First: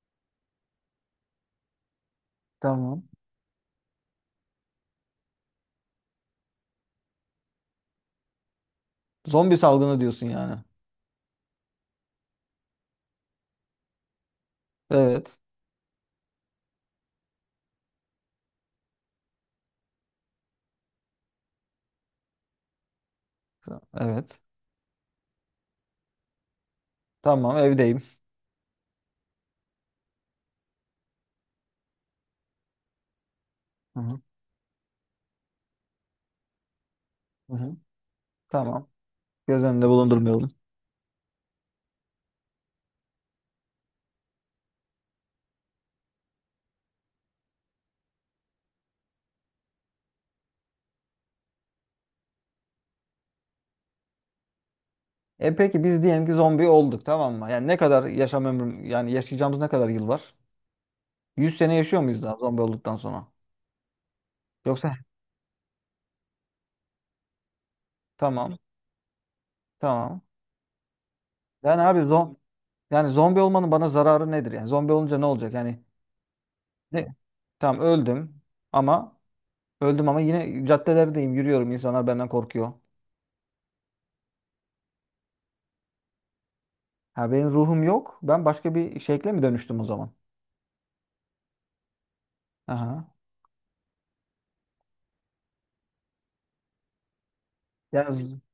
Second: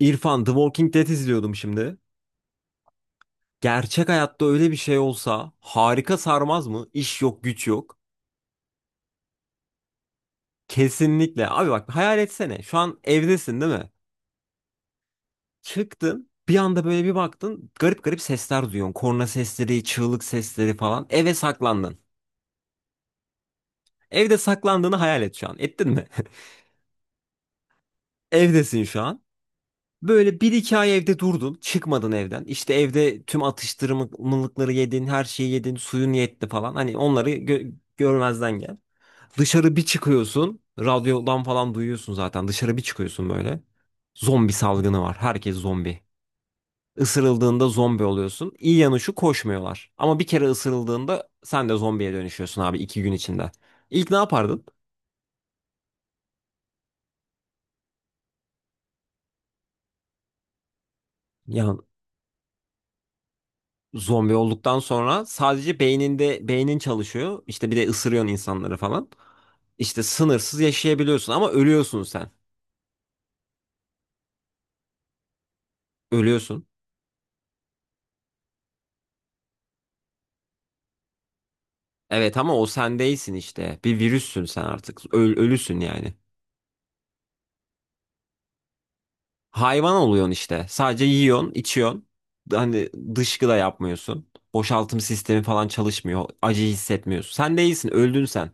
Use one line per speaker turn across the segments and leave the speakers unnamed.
İrfan, The Walking Dead izliyordum şimdi.
Tamam.
Gerçek hayatta öyle bir şey olsa harika sarmaz mı? İş yok, güç yok.
Zombi salgını diyorsun yani.
Kesinlikle. Abi bak hayal etsene. Şu an evdesin değil mi?
Evet.
Çıktın. Bir anda böyle bir baktın. Garip garip sesler duyuyorsun. Korna sesleri, çığlık sesleri falan. Eve saklandın. Evde
Evet.
saklandığını hayal et şu an. Ettin mi?
Tamam, evdeyim.
Evdesin şu an. Böyle bir iki ay evde durdun. Çıkmadın evden. İşte evde tüm
Hı hı.
atıştırmalıkları yedin. Her şeyi yedin. Suyun yetti falan. Hani onları
Hı hı.
görmezden gel.
Tamam. Göz
Dışarı bir
önünde bulundurmayalım.
çıkıyorsun. Radyodan falan duyuyorsun zaten. Dışarı bir çıkıyorsun böyle. Zombi salgını var. Herkes zombi. Isırıldığında zombi oluyorsun. İyi yanı şu koşmuyorlar. Ama bir kere ısırıldığında sen de zombiye dönüşüyorsun abi 2 gün içinde. İlk ne yapardın?
E peki biz diyelim ki zombi olduk, tamam mı? Yani ne kadar yaşam ömrüm, yani yaşayacağımız ne kadar yıl var? 100 sene
Ya
yaşıyor muyuz daha zombi olduktan sonra?
zombi olduktan
Yoksa
sonra sadece beyninde beynin çalışıyor. İşte bir de ısırıyorsun
tamam.
insanları falan. İşte
Tamam.
sınırsız yaşayabiliyorsun ama
Yani abi
ölüyorsun sen.
zom yani zombi olmanın bana zararı nedir? Yani zombi olunca ne olacak? Yani
Ölüyorsun.
ne? Tamam öldüm ama öldüm ama yine caddelerdeyim, yürüyorum, insanlar benden
Evet ama o
korkuyor.
sen değilsin işte. Bir virüssün sen artık. Ölüsün yani.
Ha, benim ruhum yok. Ben başka bir şekle mi dönüştüm o
Hayvan
zaman?
oluyorsun işte. Sadece yiyorsun, içiyorsun. Hani
Aha.
dışkı da yapmıyorsun. Boşaltım sistemi falan çalışmıyor. Acı hissetmiyorsun. Sen değilsin,
Yani
öldün sen.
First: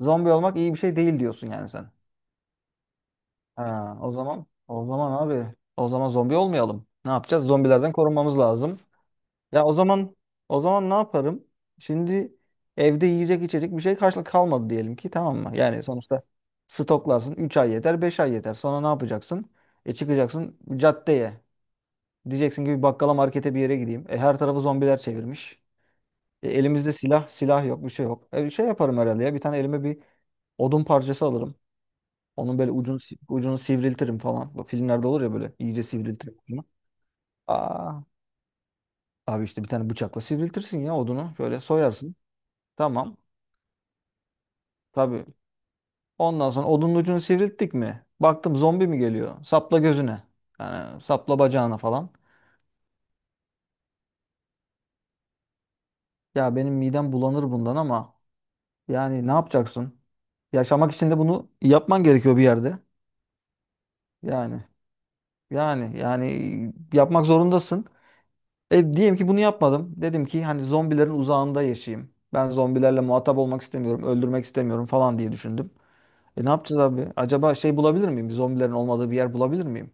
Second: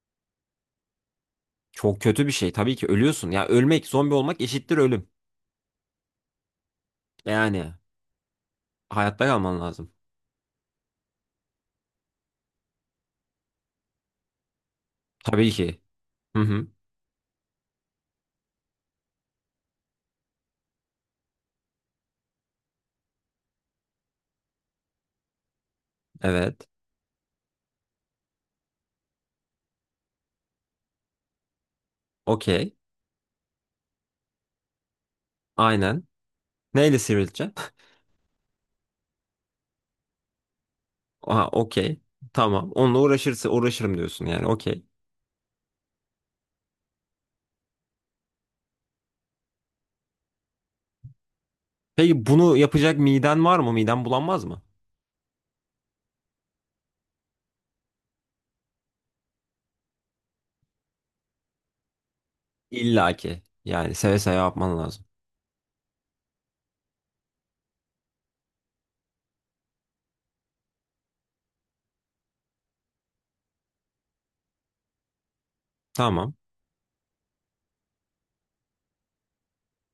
z- Zombi olmak iyi bir şey değil diyorsun yani sen.
Çok kötü bir şey. Tabii ki ölüyorsun. Ya ölmek,
Ha, o
zombi olmak
zaman
eşittir
o
ölüm.
zaman abi o zaman zombi olmayalım. Ne yapacağız?
Yani
Zombilerden korunmamız lazım.
hayatta kalman
Ya o
lazım.
zaman o zaman ne yaparım? Şimdi evde yiyecek içecek bir şey karşılık kalmadı diyelim ki, tamam
Tabii
mı?
ki.
Yani sonuçta
Hı hı.
stoklarsın, 3 ay yeter, 5 ay yeter. Sonra ne yapacaksın? E, çıkacaksın caddeye. Diyeceksin ki bir bakkala, markete, bir yere gideyim. E, her tarafı zombiler çevirmiş. E,
Evet.
elimizde silah, silah yok, bir şey yok. E, bir şey yaparım herhalde ya. Bir tane elime bir odun parçası alırım. Onun böyle
Okey.
ucunu si- ucunu sivriltirim falan. Bu filmlerde olur ya, böyle iyice
Aynen.
sivriltirim ucunu.
Neyle sivrileceksin?
Aa, abi işte bir tane bıçakla sivriltirsin ya odunu.
Aha,
Şöyle
okey.
soyarsın.
Tamam. Onunla
Tamam.
uğraşırsa uğraşırım diyorsun yani. Okey.
Tabii. Ondan sonra odunun ucunu sivrilttik mi? Baktım zombi mi geliyor? Sapla gözüne. Yani sapla bacağına falan.
Peki bunu yapacak miden var mı? Miden bulanmaz mı?
Ya benim midem bulanır bundan ama yani ne yapacaksın? Yaşamak için de bunu yapman gerekiyor bir yerde.
İlla ki. Yani seve seve
Yani.
yapman lazım.
Yani yapmak zorundasın. E, diyelim ki bunu yapmadım. Dedim ki hani zombilerin uzağında yaşayayım. Ben zombilerle muhatap olmak istemiyorum, öldürmek istemiyorum falan diye düşündüm.
Tamam.
E, ne yapacağız abi? Acaba şey bulabilir miyim? Zombilerin olmadığı bir yer bulabilir miyim?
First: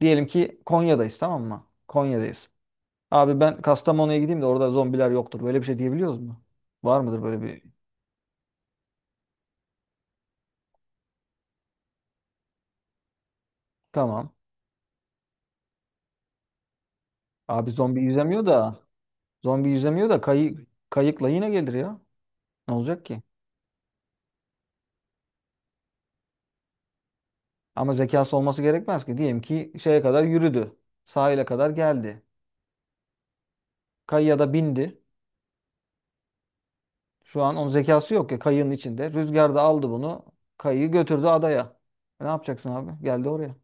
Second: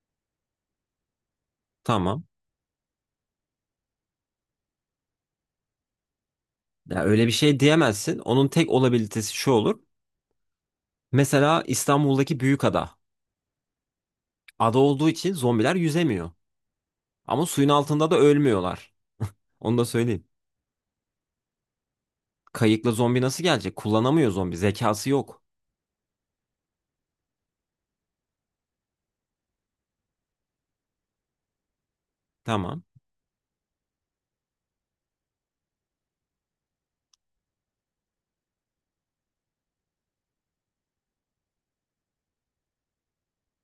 Diyelim ki Konya'dayız, tamam mı?
Tamam.
Konya'dayız. Abi ben Kastamonu'ya gideyim de, orada zombiler yoktur. Böyle bir şey diyebiliyoruz mu? Var
Ya
mıdır
öyle bir
böyle
şey
bir?
diyemezsin. Onun tek olabilitesi şu olur. Mesela İstanbul'daki büyük ada.
Tamam.
Ada olduğu için zombiler yüzemiyor. Ama suyun
Abi zombi
altında da
yüzemiyor da
ölmüyorlar.
zombi
Onu da
yüzemiyor da
söyleyeyim.
kayı, kayıkla yine gelir ya. Ne
Kayıkla
olacak
zombi
ki?
nasıl gelecek? Kullanamıyor zombi. Zekası yok.
Ama zekası olması gerekmez ki. Diyelim ki şeye kadar yürüdü. Sahile kadar geldi.
Tamam.
Kayıya da bindi. Şu an onun zekası yok ya, kayığın içinde. Rüzgar da aldı bunu. Kayığı götürdü adaya. E, ne yapacaksın abi? Geldi oraya.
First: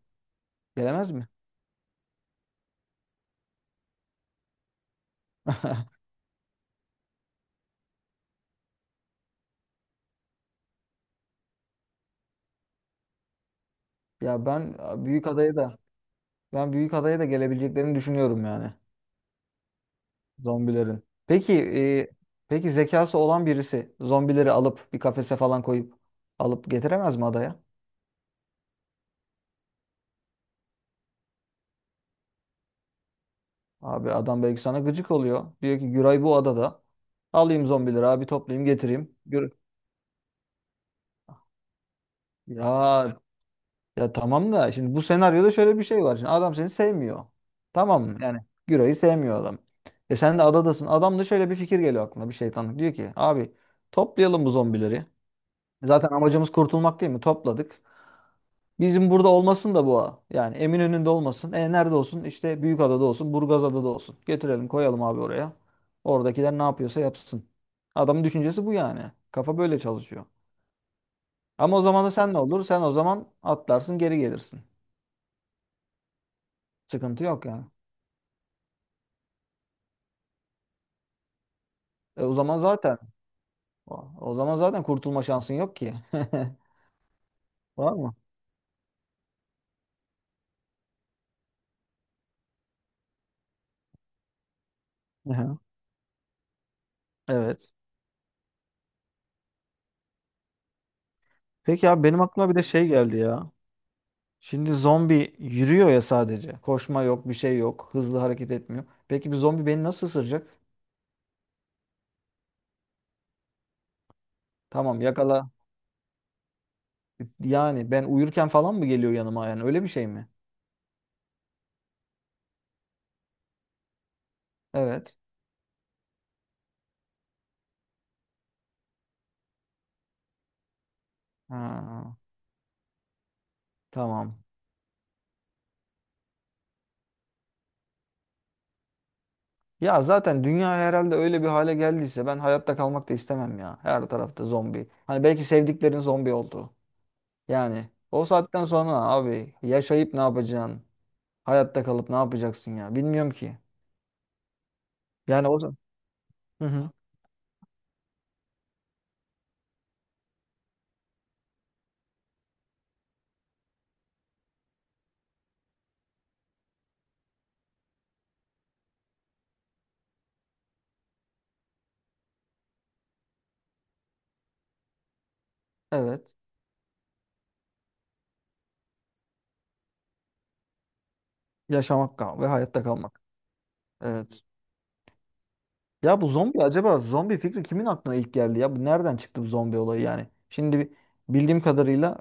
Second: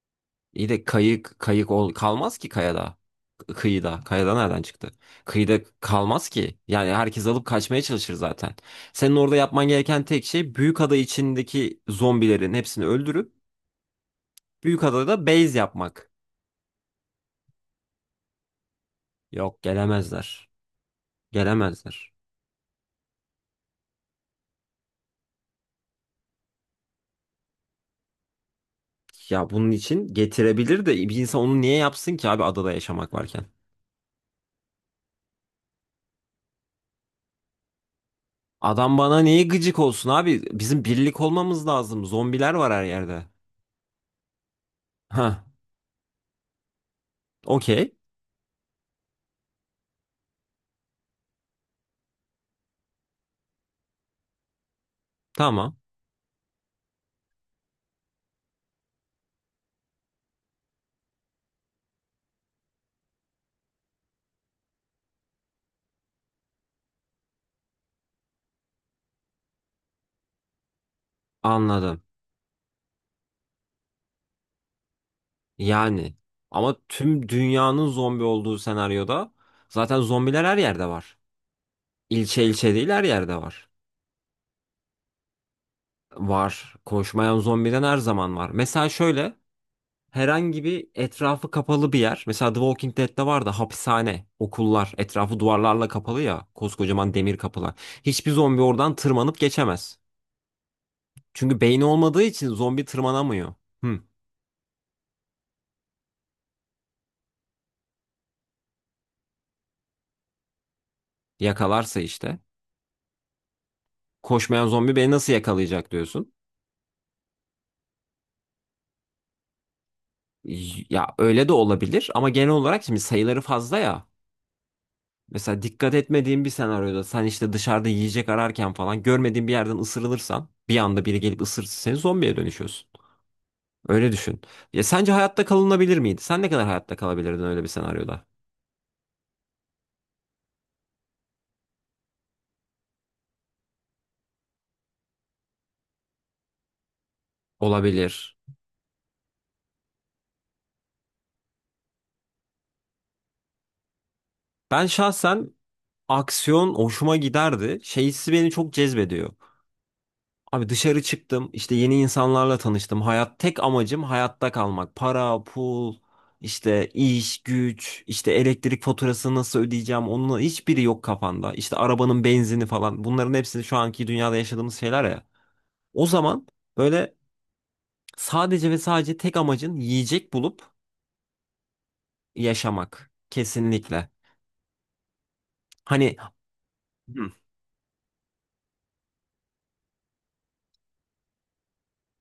İyi de
Gelemez mi?
kayık kayık ol kalmaz ki kayada. Kıyıda. Kayada nereden çıktı? Kıyıda kalmaz ki. Yani herkes alıp kaçmaya çalışır zaten. Senin orada yapman gereken tek şey büyük ada içindeki zombilerin hepsini öldürüp
Ya
büyük adada
büyük adaya
base
da
yapmak.
ben büyük adaya da gelebileceklerini düşünüyorum yani,
Yok gelemezler.
zombilerin. Peki e,
Gelemezler.
peki zekası olan birisi zombileri alıp bir kafese falan koyup alıp getiremez mi adaya?
Ya bunun için getirebilir de bir insan onu niye yapsın ki abi adada yaşamak varken?
Abi adam belki sana gıcık oluyor. Diyor ki Güray bu adada. Alayım zombileri, abi toplayayım
Adam
getireyim.
bana niye
Gür
gıcık olsun abi? Bizim birlik olmamız lazım. Zombiler var her
ya
yerde.
ya tamam da şimdi bu
Ha,
senaryoda şöyle bir şey var. Şimdi adam seni sevmiyor.
okey.
Tamam mı? Yani Güray'ı sevmiyor adam. E sen de adadasın. Adam da şöyle bir fikir geliyor aklına, bir şeytanlık. Diyor ki abi toplayalım bu zombileri.
Tamam.
Zaten amacımız kurtulmak değil mi? Topladık. Bizim burada olmasın da bu ağa. Yani Eminönü'nde olmasın. E nerede olsun? İşte Büyükada'da olsun, Burgazada'da olsun. Getirelim, koyalım abi oraya. Oradakiler ne yapıyorsa yapsın. Adamın düşüncesi bu yani. Kafa böyle çalışıyor. Ama o
Anladım.
zaman da sen ne olur? Sen o zaman atlarsın, geri gelirsin.
Yani ama
Sıkıntı
tüm
yok yani.
dünyanın zombi olduğu senaryoda zaten zombiler her yerde var.
E o
İlçe
zaman
ilçe değil
zaten
her yerde var.
o zaman zaten kurtulma şansın yok ki.
Var. Koşmayan zombiden
Var
her
mı?
zaman var. Mesela şöyle herhangi bir etrafı kapalı bir yer. Mesela The Walking Dead'de var da hapishane, okullar, etrafı
Aha.
duvarlarla kapalı ya, koskocaman demir
Evet.
kapılar. Hiçbir zombi oradan tırmanıp geçemez. Çünkü beyni
Peki abi benim
olmadığı için
aklıma bir de
zombi
şey geldi ya.
tırmanamıyor. Hı,
Şimdi zombi yürüyor ya sadece. Koşma yok, bir şey yok. Hızlı hareket etmiyor. Peki bir zombi beni nasıl ısıracak?
yakalarsa işte. Koşmayan zombi
Tamam,
beni nasıl
yakala.
yakalayacak diyorsun.
Yani ben uyurken falan mı geliyor yanıma yani? Öyle bir şey mi?
Ya öyle de olabilir ama genel olarak şimdi sayıları fazla ya.
Evet.
Mesela dikkat etmediğin bir senaryoda sen işte dışarıda yiyecek ararken falan görmediğin bir yerden ısırılırsan bir anda biri gelip ısırırsa seni
Ha,
zombiye dönüşüyorsun. Öyle düşün.
tamam.
Ya sence hayatta kalınabilir miydi? Sen ne kadar hayatta kalabilirdin öyle bir senaryoda?
Ya zaten dünya herhalde öyle bir hale geldiyse ben hayatta kalmak da istemem ya. Her tarafta zombi. Hani belki sevdiklerin zombi oldu. Yani o
Olabilir.
saatten sonra abi yaşayıp ne yapacaksın? Hayatta kalıp ne yapacaksın ya? Bilmiyorum ki.
Ben
Yani
şahsen
o zaman. Hı
aksiyon
hı.
hoşuma giderdi. Şey beni çok cezbediyor. Abi dışarı çıktım, işte yeni insanlarla tanıştım. Hayat tek amacım hayatta kalmak. Para, pul, işte iş, güç, işte elektrik faturasını nasıl ödeyeceğim onun hiçbiri yok kafanda. İşte arabanın benzini falan. Bunların hepsini şu anki dünyada yaşadığımız şeyler ya. O
Evet.
zaman böyle sadece ve sadece tek amacın yiyecek bulup
Yaşamak kal ve hayatta
yaşamak.
kalmak.
Kesinlikle.
Evet.
Hani
Ya bu zombi, acaba
Hı.
zombi fikri kimin aklına ilk geldi ya? Bu nereden çıktı bu zombi olayı yani? Şimdi bildiğim kadarıyla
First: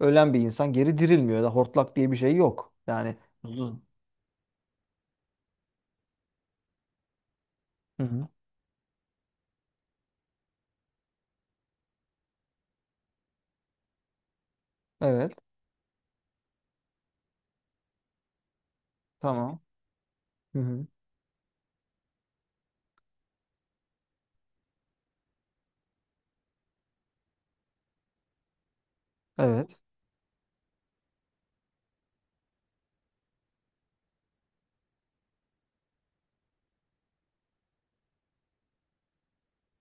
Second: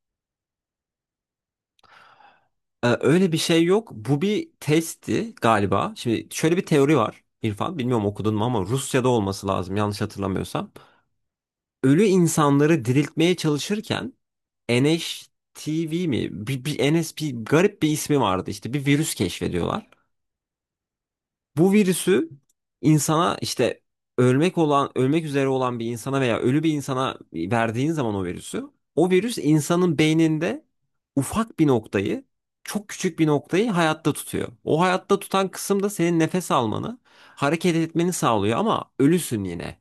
ölen bir insan geri dirilmiyor ya da hortlak diye bir şey yok. Yani.
Öyle bir şey
Hı
yok. Bu bir testti galiba. Şimdi şöyle bir teori var. İrfan bilmiyorum
hı.
okudun mu ama Rusya'da olması lazım yanlış hatırlamıyorsam. Ölü insanları diriltmeye çalışırken
Evet.
NHTV mi? Bir NS bir garip bir ismi vardı işte bir virüs
Tamam.
keşfediyorlar.
Hı hı.
Bu virüsü insana işte ölmek olan, ölmek üzere olan bir insana veya ölü bir insana verdiğin zaman o virüsü, o virüs
Evet.
insanın beyninde ufak bir noktayı, çok küçük bir noktayı hayatta tutuyor. O hayatta tutan kısım da senin nefes almanı, hareket etmeni sağlıyor ama ölüsün yine.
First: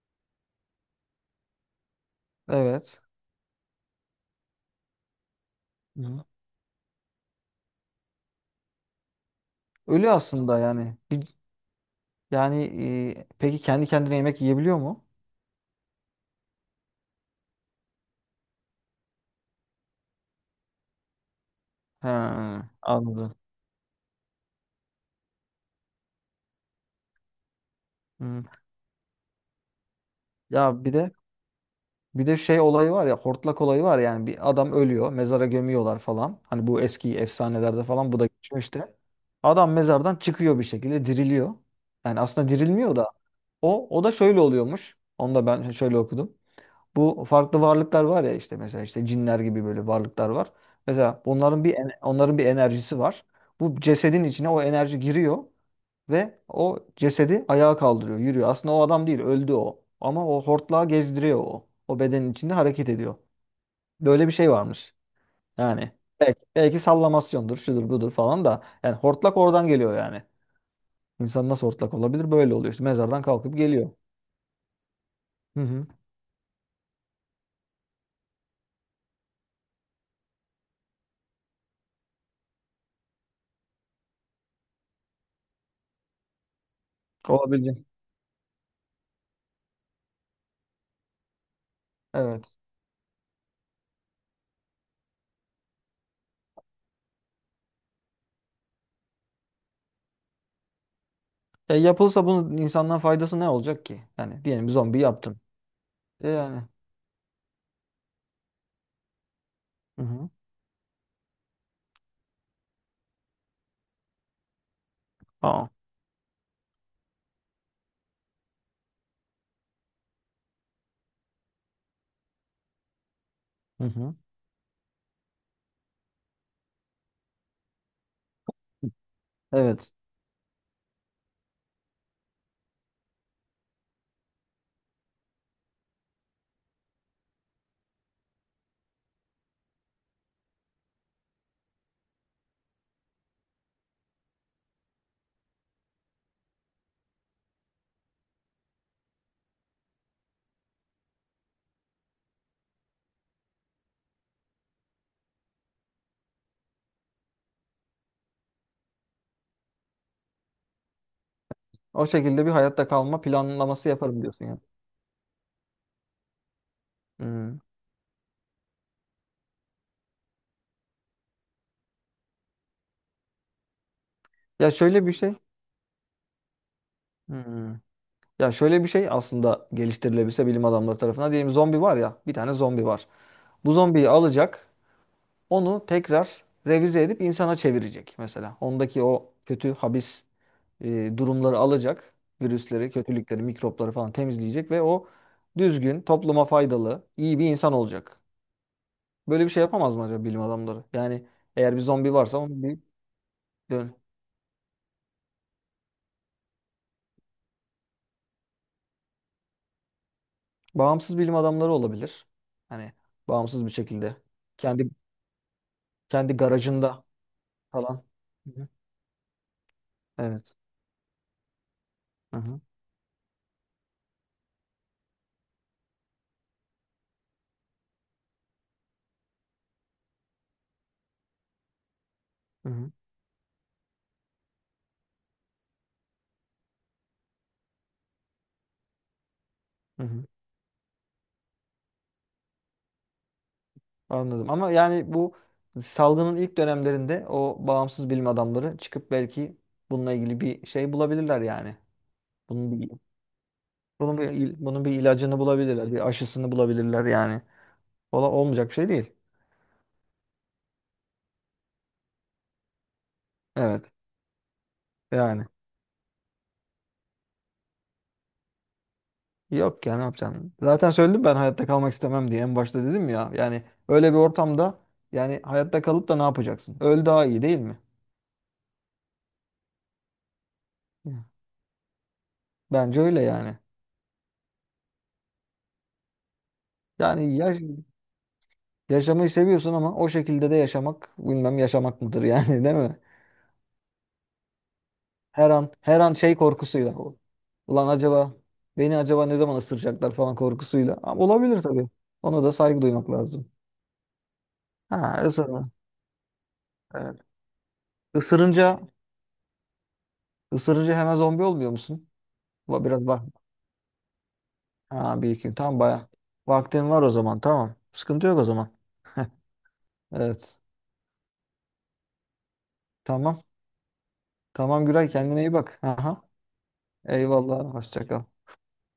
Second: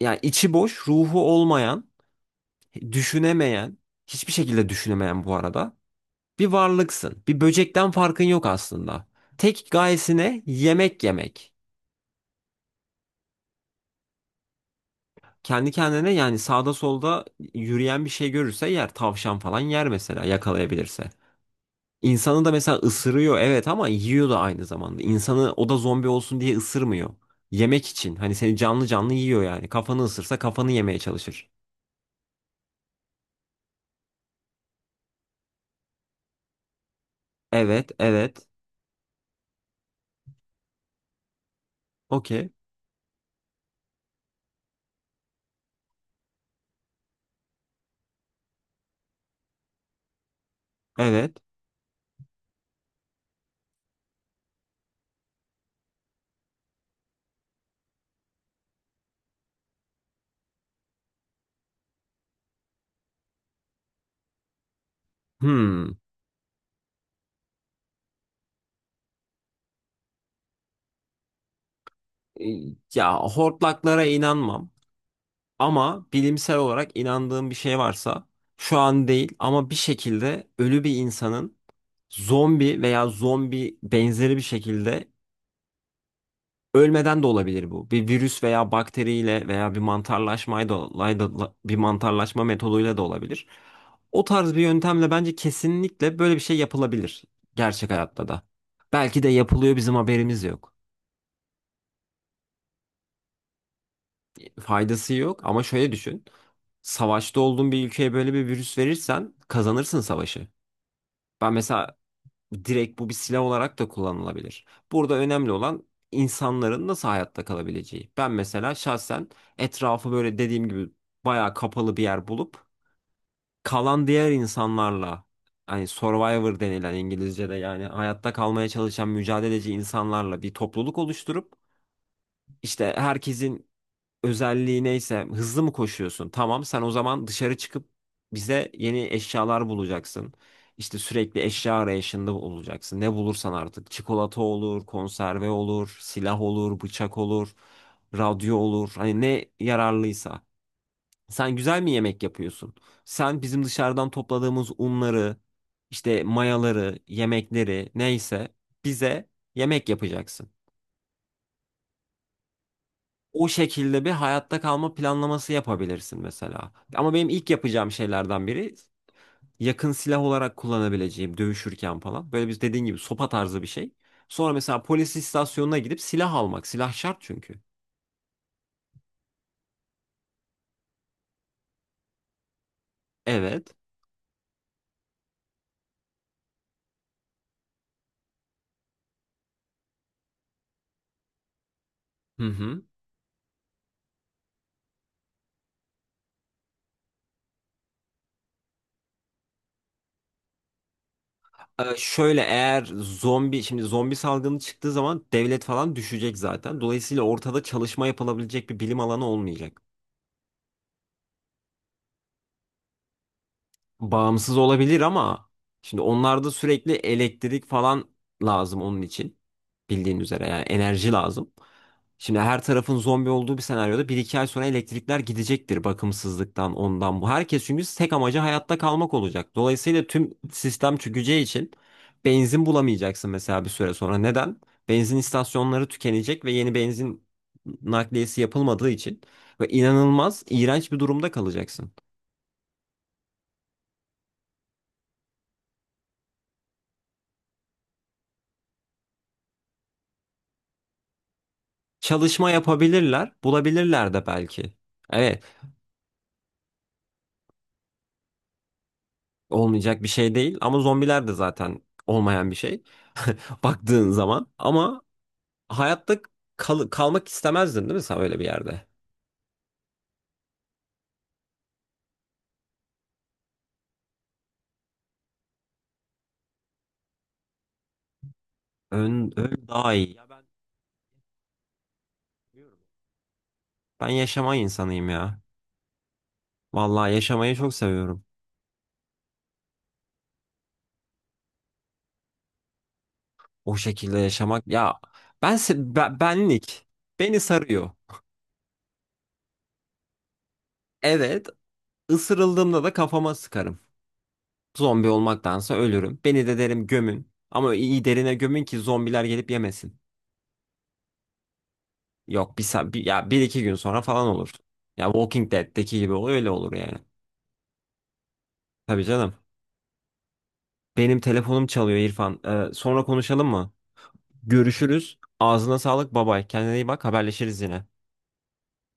Yani içi boş, ruhu olmayan,
Evet.
düşünemeyen, hiçbir şekilde düşünemeyen bu arada
Hı hı.
bir varlıksın. Bir böcekten farkın yok aslında. Tek
Ölü
gayesine
aslında yani.
yemek
Bir,
yemek.
yani e, peki kendi kendine yemek yiyebiliyor mu?
Kendi kendine yani sağda solda yürüyen bir şey görürse yer. Tavşan falan yer mesela yakalayabilirse.
He,
İnsanı da mesela
anladım.
ısırıyor evet ama yiyor da aynı zamanda. İnsanı o da zombi olsun diye ısırmıyor. Yemek için hani
Hı.
seni canlı canlı yiyor yani. Kafanı ısırsa kafanı
Ya bir
yemeye
de,
çalışır.
bir de şey olayı var ya, hortlak olayı var. Yani bir adam ölüyor, mezara gömüyorlar falan. Hani bu eski efsanelerde
Evet
falan bu da
evet,
geçiyor işte. Adam mezardan çıkıyor, bir şekilde diriliyor. Yani aslında
okey,
dirilmiyor da, o da şöyle oluyormuş. Onu da ben şöyle okudum. Bu farklı varlıklar var ya, işte mesela işte cinler gibi böyle varlıklar var. Mesela
evet,
onların bir enerjisi var. Bu cesedin içine o enerji giriyor. Ve o cesedi ayağa kaldırıyor, yürüyor. Aslında o adam değil, öldü o. Ama o hortlağı gezdiriyor o. O bedenin içinde hareket ediyor. Böyle bir şey varmış. Yani
hmm.
belki, belki sallamasyondur, şudur budur falan da. Yani hortlak oradan geliyor yani. İnsan nasıl hortlak olabilir?
E,
Böyle oluyor işte.
Ya
Mezardan kalkıp geliyor.
hortlaklara inanmam.
Hı hı.
Ama bilimsel olarak inandığım bir şey varsa şu an değil ama bir şekilde ölü bir insanın zombi veya zombi benzeri bir şekilde ölmeden de olabilir
Olabilecek.
bu. Bir virüs veya bakteriyle veya bir mantarlaşmayla da bir mantarlaşma
Evet.
metoduyla da olabilir. O tarz bir yöntemle bence kesinlikle böyle bir şey yapılabilir gerçek hayatta da. Belki de yapılıyor bizim haberimiz yok.
E yapılsa bunun insandan faydası ne olacak ki? Yani diyelim bir zombi
Faydası
yaptın.
yok ama şöyle düşün.
E yani.
Savaşta olduğun bir ülkeye böyle bir virüs verirsen kazanırsın
Hı hı.
savaşı. Ben mesela direkt bu bir silah olarak da kullanılabilir. Burada önemli
Aa.
olan insanların nasıl hayatta kalabileceği. Ben mesela şahsen etrafı böyle dediğim gibi bayağı kapalı bir yer bulup
Hı
kalan
hı.
diğer insanlarla hani survivor denilen İngilizce'de yani hayatta kalmaya çalışan mücadeleci
Evet.
insanlarla bir topluluk oluşturup işte herkesin özelliği neyse hızlı mı koşuyorsun? Tamam sen o zaman dışarı çıkıp bize yeni eşyalar bulacaksın. İşte sürekli eşya arayışında olacaksın. Ne bulursan artık çikolata olur, konserve olur, silah olur, bıçak olur, radyo olur. Hani ne yararlıysa. Sen güzel mi yemek yapıyorsun? Sen bizim dışarıdan topladığımız unları, işte mayaları, yemekleri neyse bize yemek yapacaksın.
O şekilde bir hayatta kalma
O
planlaması
şekilde bir
yaparım diyorsun
hayatta
yani.
kalma planlaması yapabilirsin mesela. Ama benim ilk
Hmm.
yapacağım şeylerden biri yakın silah olarak kullanabileceğim dövüşürken falan. Böyle biz dediğin gibi sopa tarzı bir şey. Sonra
Ya
mesela
şöyle bir
polis
şey.
istasyonuna gidip silah almak. Silah şart çünkü.
Hmm. Ya şöyle bir şey aslında geliştirilebilse bilim adamları tarafından. Diyelim zombi var ya, bir tane zombi var. Bu
Evet.
zombiyi alacak, onu tekrar revize edip insana çevirecek mesela. Ondaki o kötü habis durumları alacak,
Hı hı.
virüsleri, kötülükleri, mikropları falan temizleyecek ve o düzgün, topluma faydalı, iyi bir insan olacak. Böyle bir şey yapamaz mı acaba bilim adamları? Yani eğer bir zombi varsa
Şöyle
onu bir
eğer zombi şimdi
dön.
zombi salgını çıktığı zaman devlet falan düşecek zaten. Dolayısıyla ortada çalışma yapılabilecek bir bilim alanı olmayacak.
Bağımsız bilim adamları olabilir. Hani bağımsız bir şekilde.
Bağımsız
Kendi
olabilir ama şimdi
Kendi
onlarda sürekli
garajında
elektrik
falan.
falan
Hı hı.
lazım onun için. Bildiğin üzere
Evet.
yani enerji lazım.
Hı
Şimdi
hı.
her tarafın zombi olduğu bir senaryoda bir iki ay sonra elektrikler gidecektir bakımsızlıktan ondan bu. Herkes çünkü tek amacı hayatta kalmak olacak. Dolayısıyla tüm sistem çökeceği için benzin
Hı hı.
bulamayacaksın mesela bir süre sonra. Neden? Benzin istasyonları tükenecek ve yeni benzin nakliyesi yapılmadığı için ve
Hı hı.
inanılmaz iğrenç bir durumda kalacaksın.
Anladım. Ama yani bu salgının ilk dönemlerinde o bağımsız bilim adamları çıkıp belki bununla ilgili bir şey bulabilirler yani.
Çalışma
Bunun bir,
yapabilirler, bulabilirler de belki.
Bunun bir ilacını
Evet,
bulabilirler. Bir aşısını bulabilirler yani. Olmayacak bir şey değil.
olmayacak bir şey değil ama zombiler de zaten olmayan bir şey
Evet.
baktığın zaman. Ama
Yani.
hayatta kalmak istemezdin değil mi sen öyle bir yerde?
Yok ya, ne yapacaksın? Zaten söyledim, ben hayatta kalmak istemem diye. En başta dedim ya. Yani öyle bir ortamda yani hayatta kalıp da ne yapacaksın? Öl, daha iyi değil mi?
Ön, ön daha iyi. Ya ben
Hı.
bilmiyorum.
Bence öyle yani.
Ben yaşama insanıyım ya. Vallahi
Yani
yaşamayı
yaş-
çok seviyorum.
yaşamayı seviyorsun ama o şekilde de yaşamak bilmem yaşamak mıdır yani değil mi?
O şekilde yaşamak ya
Her
ben
an, her an şey
benlik
korkusuyla.
beni
Ulan
sarıyor.
acaba beni acaba ne zaman ısıracaklar falan korkusuyla. Ama
Evet,
olabilir tabii. Ona da saygı
ısırıldığımda da
duymak
kafama
lazım.
sıkarım. Zombi
Ha, ısırma.
olmaktansa ölürüm. Beni de derim
Evet.
gömün. Ama iyi derine gömün ki
Isırınca
zombiler gelip yemesin.
ısırınca hemen zombi olmuyor musun?
Yok
Biraz bak.
ya bir iki gün sonra falan olur. Ya
Ha, bir
Walking
iki. Tam
Dead'deki
baya.
gibi oluyor öyle olur
Vaktin
yani.
var o zaman. Tamam. Sıkıntı yok o zaman.
Tabii canım.
Evet.
Benim telefonum çalıyor İrfan. Sonra
Tamam.
konuşalım mı?
Tamam Güray,
Görüşürüz.
kendine iyi bak.
Ağzına sağlık.
Aha.
Babay. Kendine iyi bak. Haberleşiriz
Eyvallah.
yine.
Hoşça kal.